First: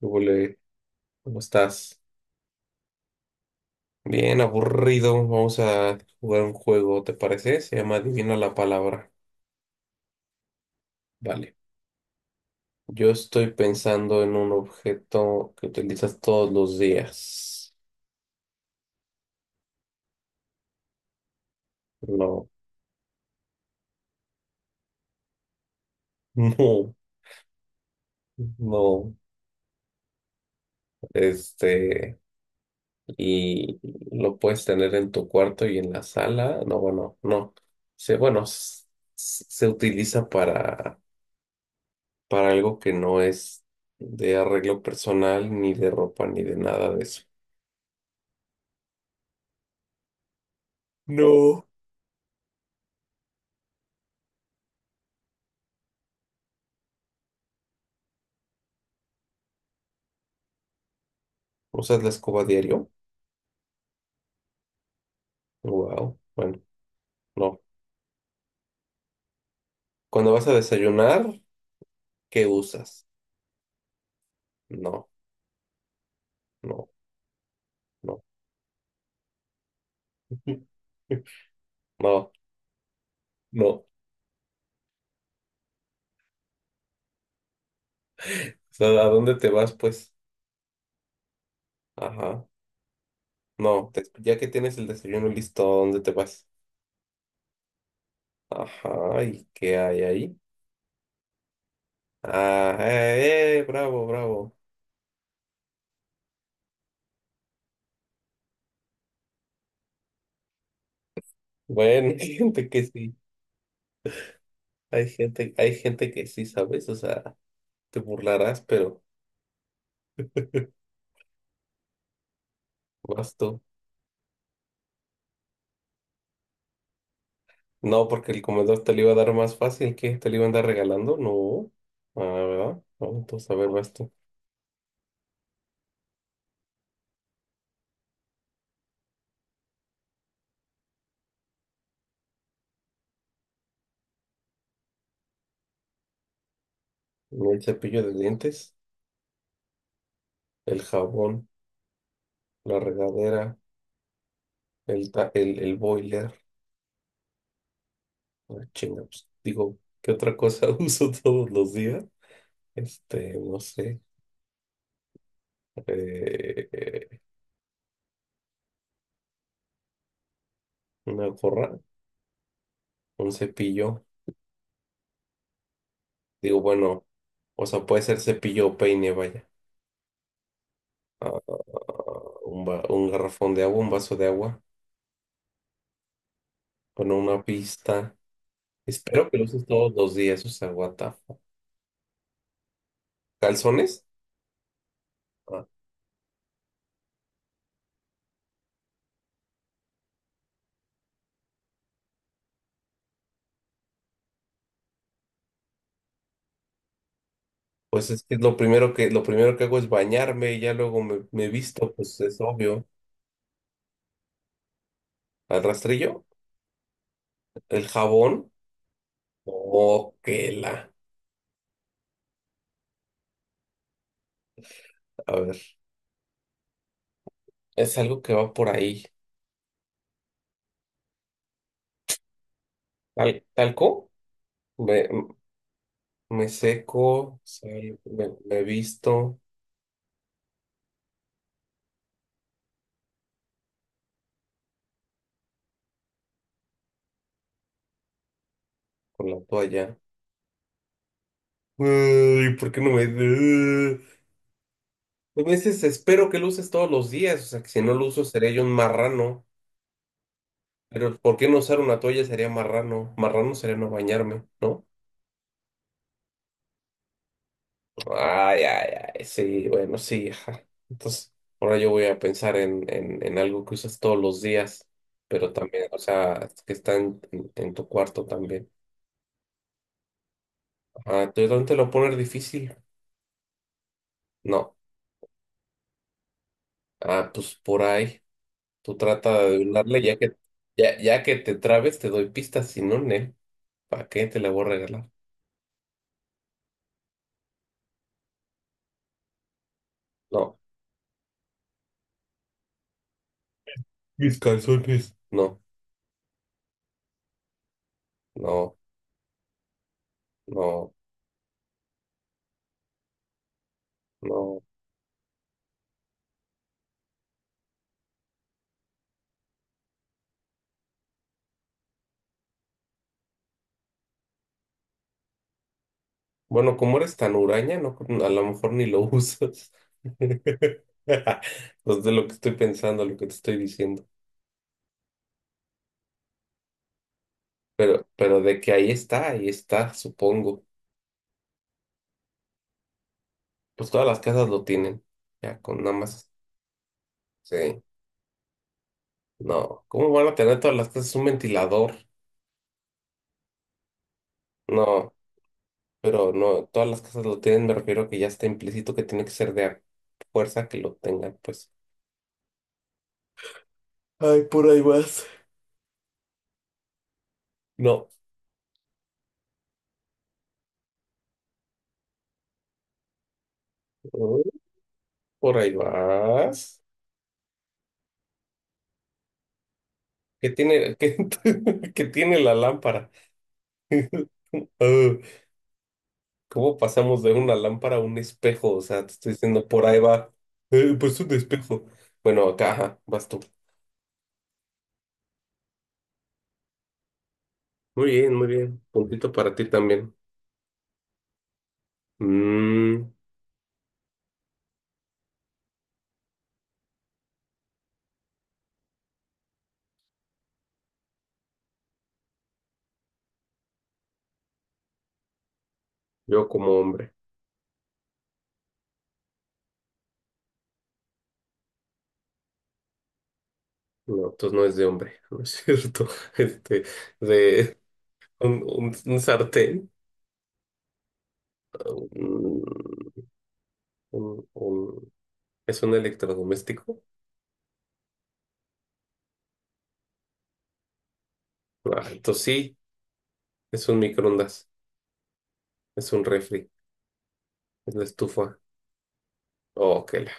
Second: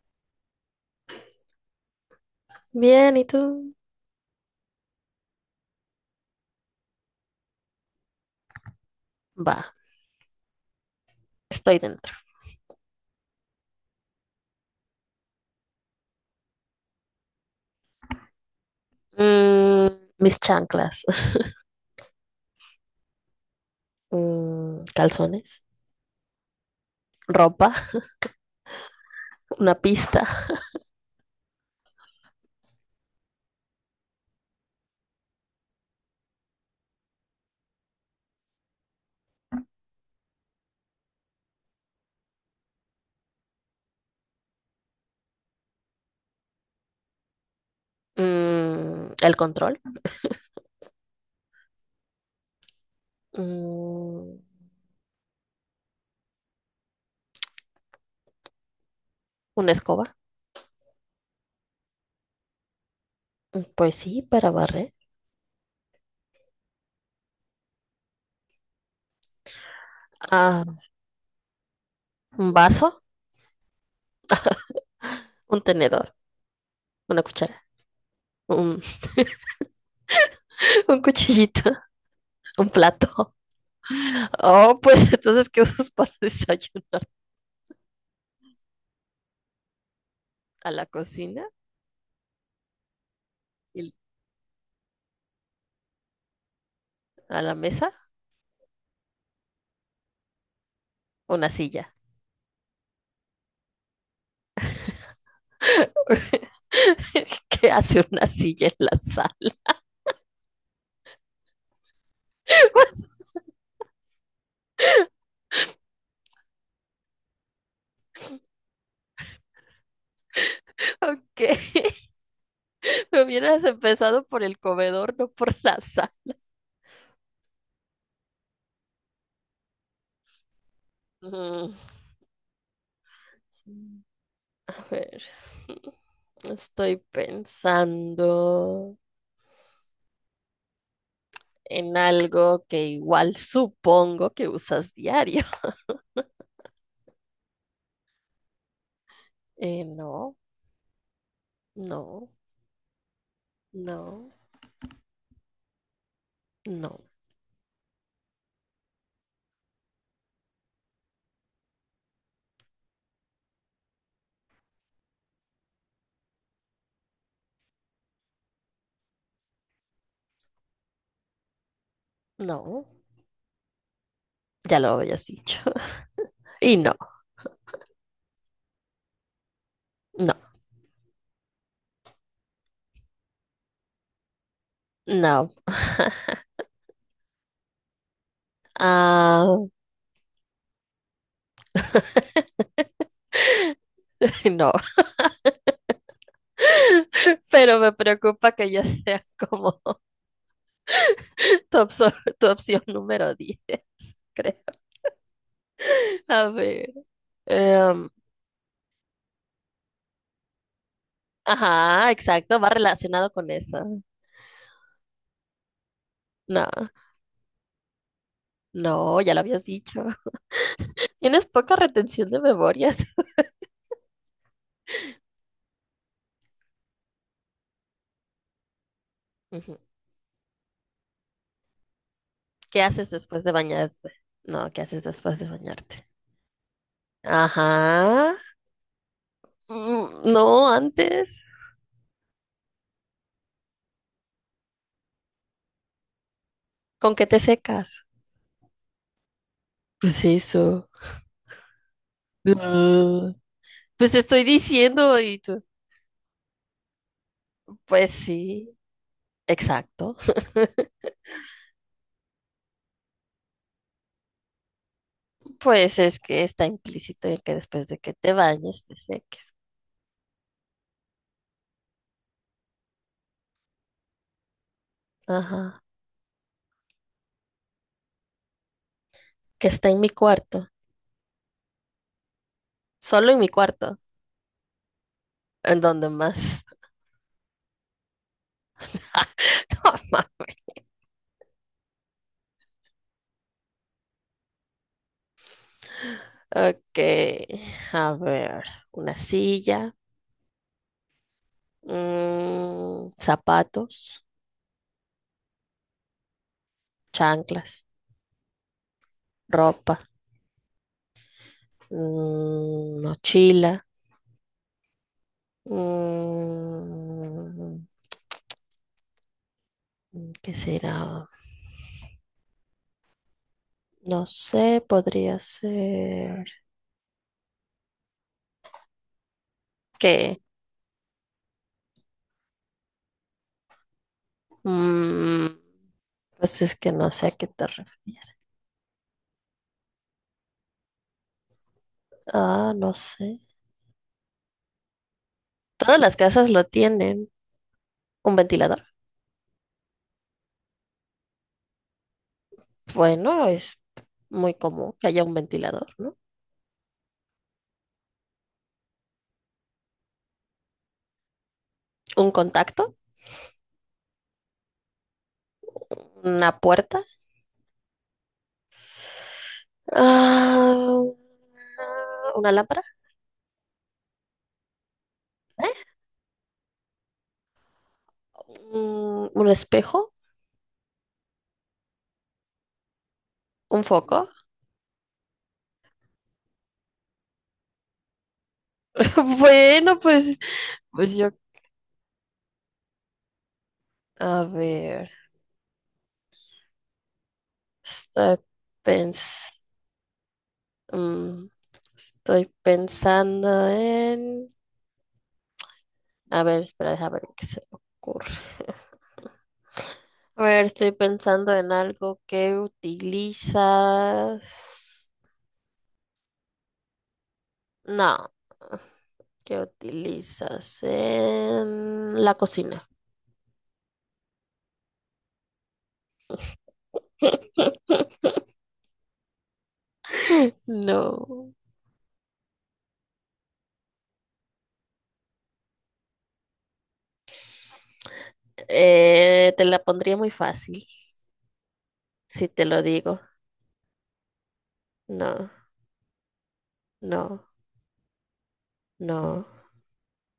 Hola, ¿cómo estás? Bien, ¿y tú? Bien, aburrido. Vamos a jugar un juego, ¿te parece? Se llama Adivina la palabra. Va, Vale. estoy dentro. Yo estoy pensando en un objeto que utilizas todos los días. Mis chanclas, No, calzones, no, ropa, no. una pista. Este, y lo puedes tener en tu cuarto y en la sala. No, bueno, no. Se, bueno, s- s- se utiliza para algo que no es de arreglo personal, ni de ropa, ni de nada de eso. El control. No. Mm, una escoba. ¿Usas la escoba diario? Pues sí, para barrer. Wow. Bueno, no. Cuando vas a Ah, desayunar, ¿qué un vaso, usas? No, un tenedor, no, una cuchara. no. Un, un cuchillito, No, un plato. no. O Oh, pues entonces, ¿qué usas para desayunar? sea, ¿a dónde te vas, pues? ¿A la cocina? Ajá. No, ¿Y ya que tienes el desayuno listo, ¿a dónde te vas? ¿A la mesa? Ajá, ¿y qué hay ahí? Una silla. Ah, bravo, bravo. ¿Qué hace una silla en la sala? Bueno, hay gente que sí. Hay gente que sí, ¿sabes? O sea, te burlarás, pero Ok, me vas tú. hubieras empezado por el comedor, no por la sala. No, porque el comedor te lo iba a dar más fácil que te lo iba a andar regalando. No. Mm. Ah, ¿verdad? No, entonces, a ver, va esto. A ver, estoy pensando en algo que igual supongo que usas diario. El cepillo de dientes, no, el jabón, no, la regadera, no, el boiler. no, Ah, chinga, pues, digo, ¿qué otra cosa uso todos los días? Este, no sé. eh, una gorra, no. un cepillo. Ya lo habías dicho. Digo, Y no, bueno, o sea, puede ser cepillo o peine, vaya. no, Ah, un garrafón de agua, un vaso de agua. no. Bueno, una pista. Espero que lo Ah, uses todos los días, o sea, what the fuck. ¿Calzones? no. Ah, Pero me preocupa que ya sea como tu, opso- tu opción número 10, creo. A ver. em, pues es que lo primero que hago es bañarme y ya luego me visto, ajá, pues es exacto, va obvio. relacionado con eso. ¿Al rastrillo? No, ¿El jabón? no, ya lo habías dicho. Oh, que la. Tienes poca retención de memorias. A ver, es algo que va por ahí. Ujú. ¿Qué haces después de ¿Talco? bañarte? No, ¿qué haces Me, después de bañarte? Me seco, Ajá. me visto no, antes. ¿Con qué te secas? con la toalla. Pues eso. Ay, ¿por qué no me... Ah, No pues te estoy diciendo y me tú. dices, espero que lo uses todos los días, o sea, que si no lo Pues uso seré yo un sí, marrano. exacto. Pero ¿por qué no usar una toalla sería marrano? Marrano sería no bañarme, ¿no? Pues es que está implícito en que después de que te Ay, bañes ay, te ay, seques. sí, bueno, sí, ajá. Entonces, ahora yo voy a pensar en algo que usas todos los días, pero Ajá. también, o sea, que está en tu cuarto también. Que está en mi cuarto. Ah, ¿tú dónde te lo poner difícil? Solo en mi cuarto. No. ¿En dónde más? Ah, pues por ahí. Tú trata de No adivinarle, ya más. que, ya que te trabes, te doy pistas, si no, ne, ¿para qué te la voy a regalar? Ok, a ver, una silla, No. Zapatos, Mis calzones. No, chanclas, no, ropa, no, mochila, no. mm, ¿qué será? No sé, podría ser Bueno, como eres tan huraña, no, a lo mejor ni lo usas. que, Pues de lo que estoy pensando, lo que te estoy diciendo. mm, pues es que no sé a qué te Pero, refieres. pero de que ahí está, supongo. Ah, no sé. Pues todas las casas lo tienen. Ya, con nada Todas las más. casas lo tienen. Sí. ¿Un ventilador? No. ¿Cómo van a tener todas las casas un ventilador? Bueno, es muy común que No, haya un ventilador, ¿no? pero no, todas las casas lo tienen, me refiero a que ya está implícito que tiene que ser de a fuerza que lo tengan, pues. Un contacto, Ay, por ahí vas. una puerta, No. ah, una lámpara, Por ahí vas. Un espejo, que tiene, que, que tiene la lámpara. un foco. Ah, ¿cómo pasamos de una lámpara a un espejo? O sea, te estoy diciendo, por Bueno, ahí va. pues, pues Pues yo, un espejo. Bueno, acá, ajá, vas tú. a ver, Muy bien, estoy muy bien. Puntito pens- para ti también. mm, estoy Mm, pensando en, a ver, espera, déjame ver qué se me ocurre. A ver, estoy pensando en algo que utilizas. yo como hombre. No, que utilizas en la cocina. No, entonces no es de hombre, no es cierto. Este, de un sartén. No, un- un- un- ¿Es un electrodoméstico? Te la pondría muy fácil Ah, entonces si te sí, lo digo. es un microondas, No, es un refri. no, Es una estufa. no, Oh, que la.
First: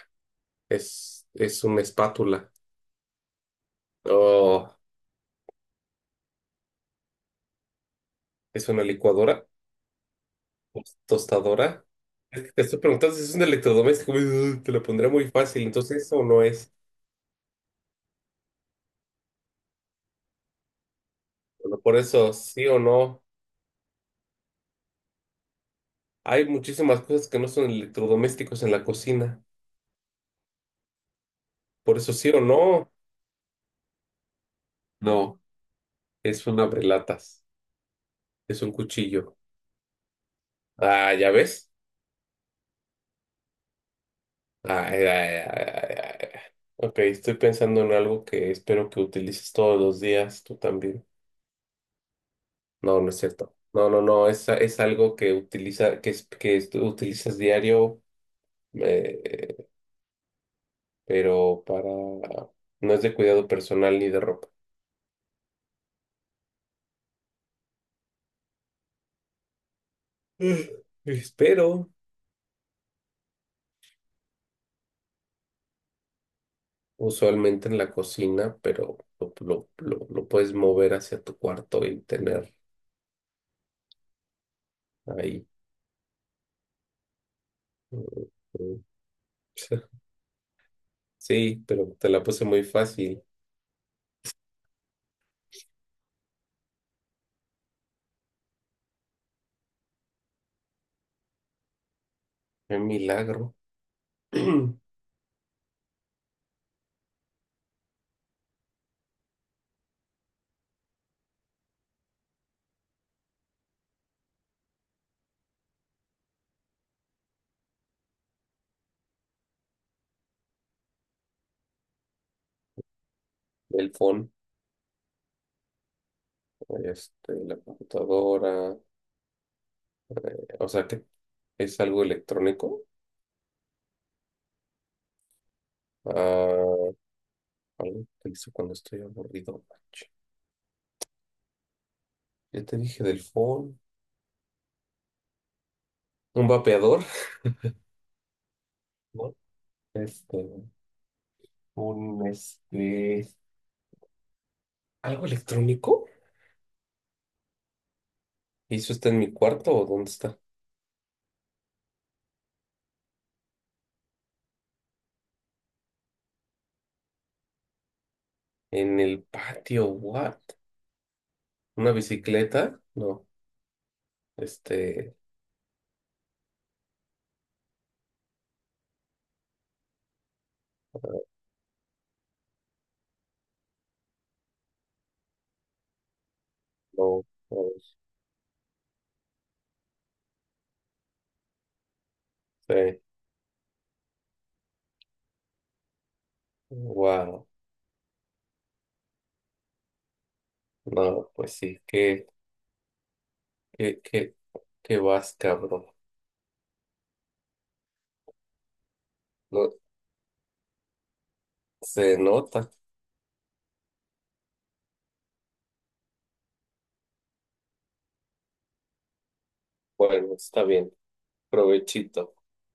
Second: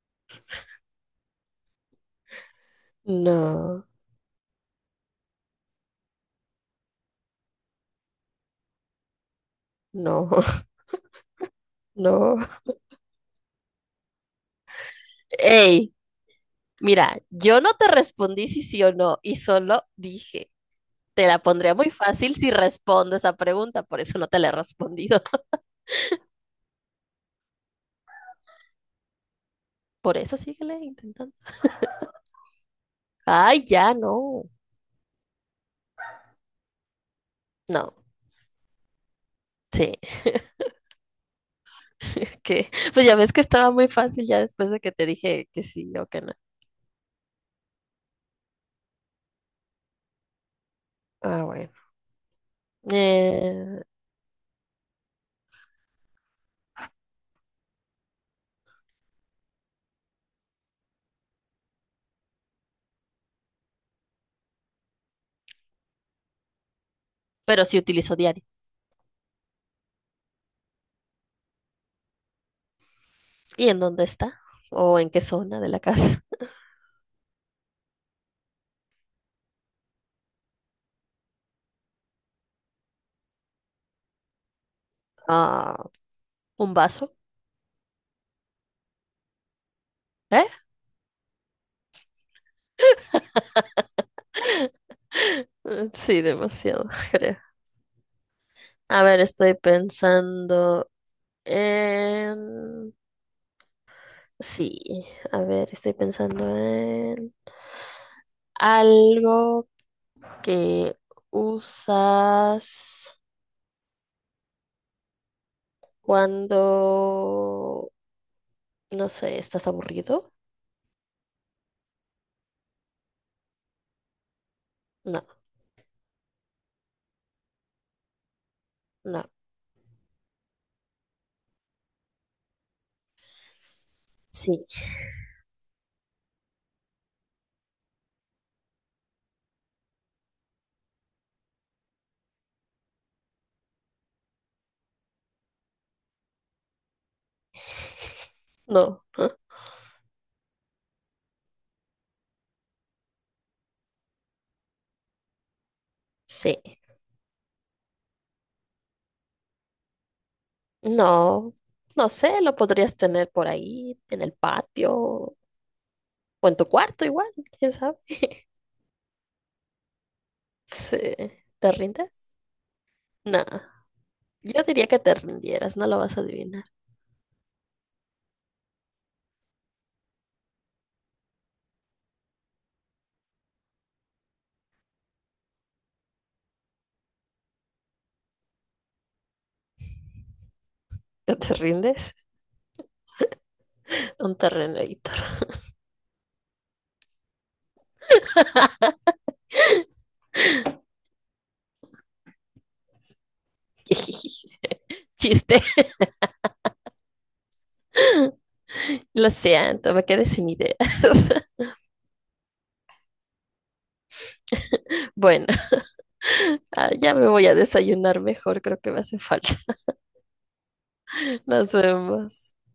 Es una espátula. no, Oh, es una licuadora. no, Pues, tostadora. no. Es que te estoy preguntando si es un electrodoméstico. Te lo pondré muy fácil. Ey, Entonces, eso o no es. mira, yo no te respondí si sí o no y solo dije, te la pondría Bueno, muy por eso, fácil si sí o respondo no. esa pregunta, por eso no te la he respondido. Hay muchísimas cosas que no son electrodomésticos en la cocina. Por eso síguele intentando. Por eso, sí o no. Ay, ya no, No, es un abrelatas. no, Es un cuchillo. sí. Ah, ¿ya ves? Que, pues ya ves que estaba muy fácil ya después de que te Ay, ay, dije que ay, sí ay, o que ay. no. Ok, estoy pensando en algo que espero que utilices todos los días, tú también. Ah, bueno. No, no es cierto. Eh, No, no, no, es algo que utiliza, que es- tú utilizas diario, eh, pero no es de cuidado personal ni de ropa. pero sí utilizo diario. Mm. Espero, ¿Y en dónde está? ¿O en qué zona de la casa? usualmente en la cocina, pero lo puedes mover hacia tu cuarto y tener ahí. Ah, ¿un vaso? Mm, mm. ¿Eh? Sí, pero te la puse muy fácil. Sí, demasiado, creo. A ver, estoy pensando Qué en... milagro. Sí, a ver, estoy pensando en algo que usas cuando, no sé, estás aburrido. El phone, No, este, la computadora. no, O sea que es algo electrónico. sí, Ah, algo que hizo cuando estoy aburrido. Ya te dije del phone. Un vapeador. no, ¿eh? ¿No? Este, un este. ¿Algo electrónico? Sí, ¿Y eso está en mi cuarto o dónde está? no, no sé, lo podrías tener por ahí, en el patio o en tu cuarto igual, quién sabe. En el patio, what? Sí, ¿te ¿Una rindes? bicicleta? No. No, yo diría que te Este. rindieras, no lo vas a adivinar. No, no ¿No te rindes? sé. Un terreno editor. Wow. No, pues sí. Qué, qué, qué vas, Chiste, cabrón. lo No, siento, me quedé sin ideas. se nota. Bueno, ah, ya me voy a desayunar mejor, creo que me hace falta. Bueno, está bien. Nos Provechito. vemos.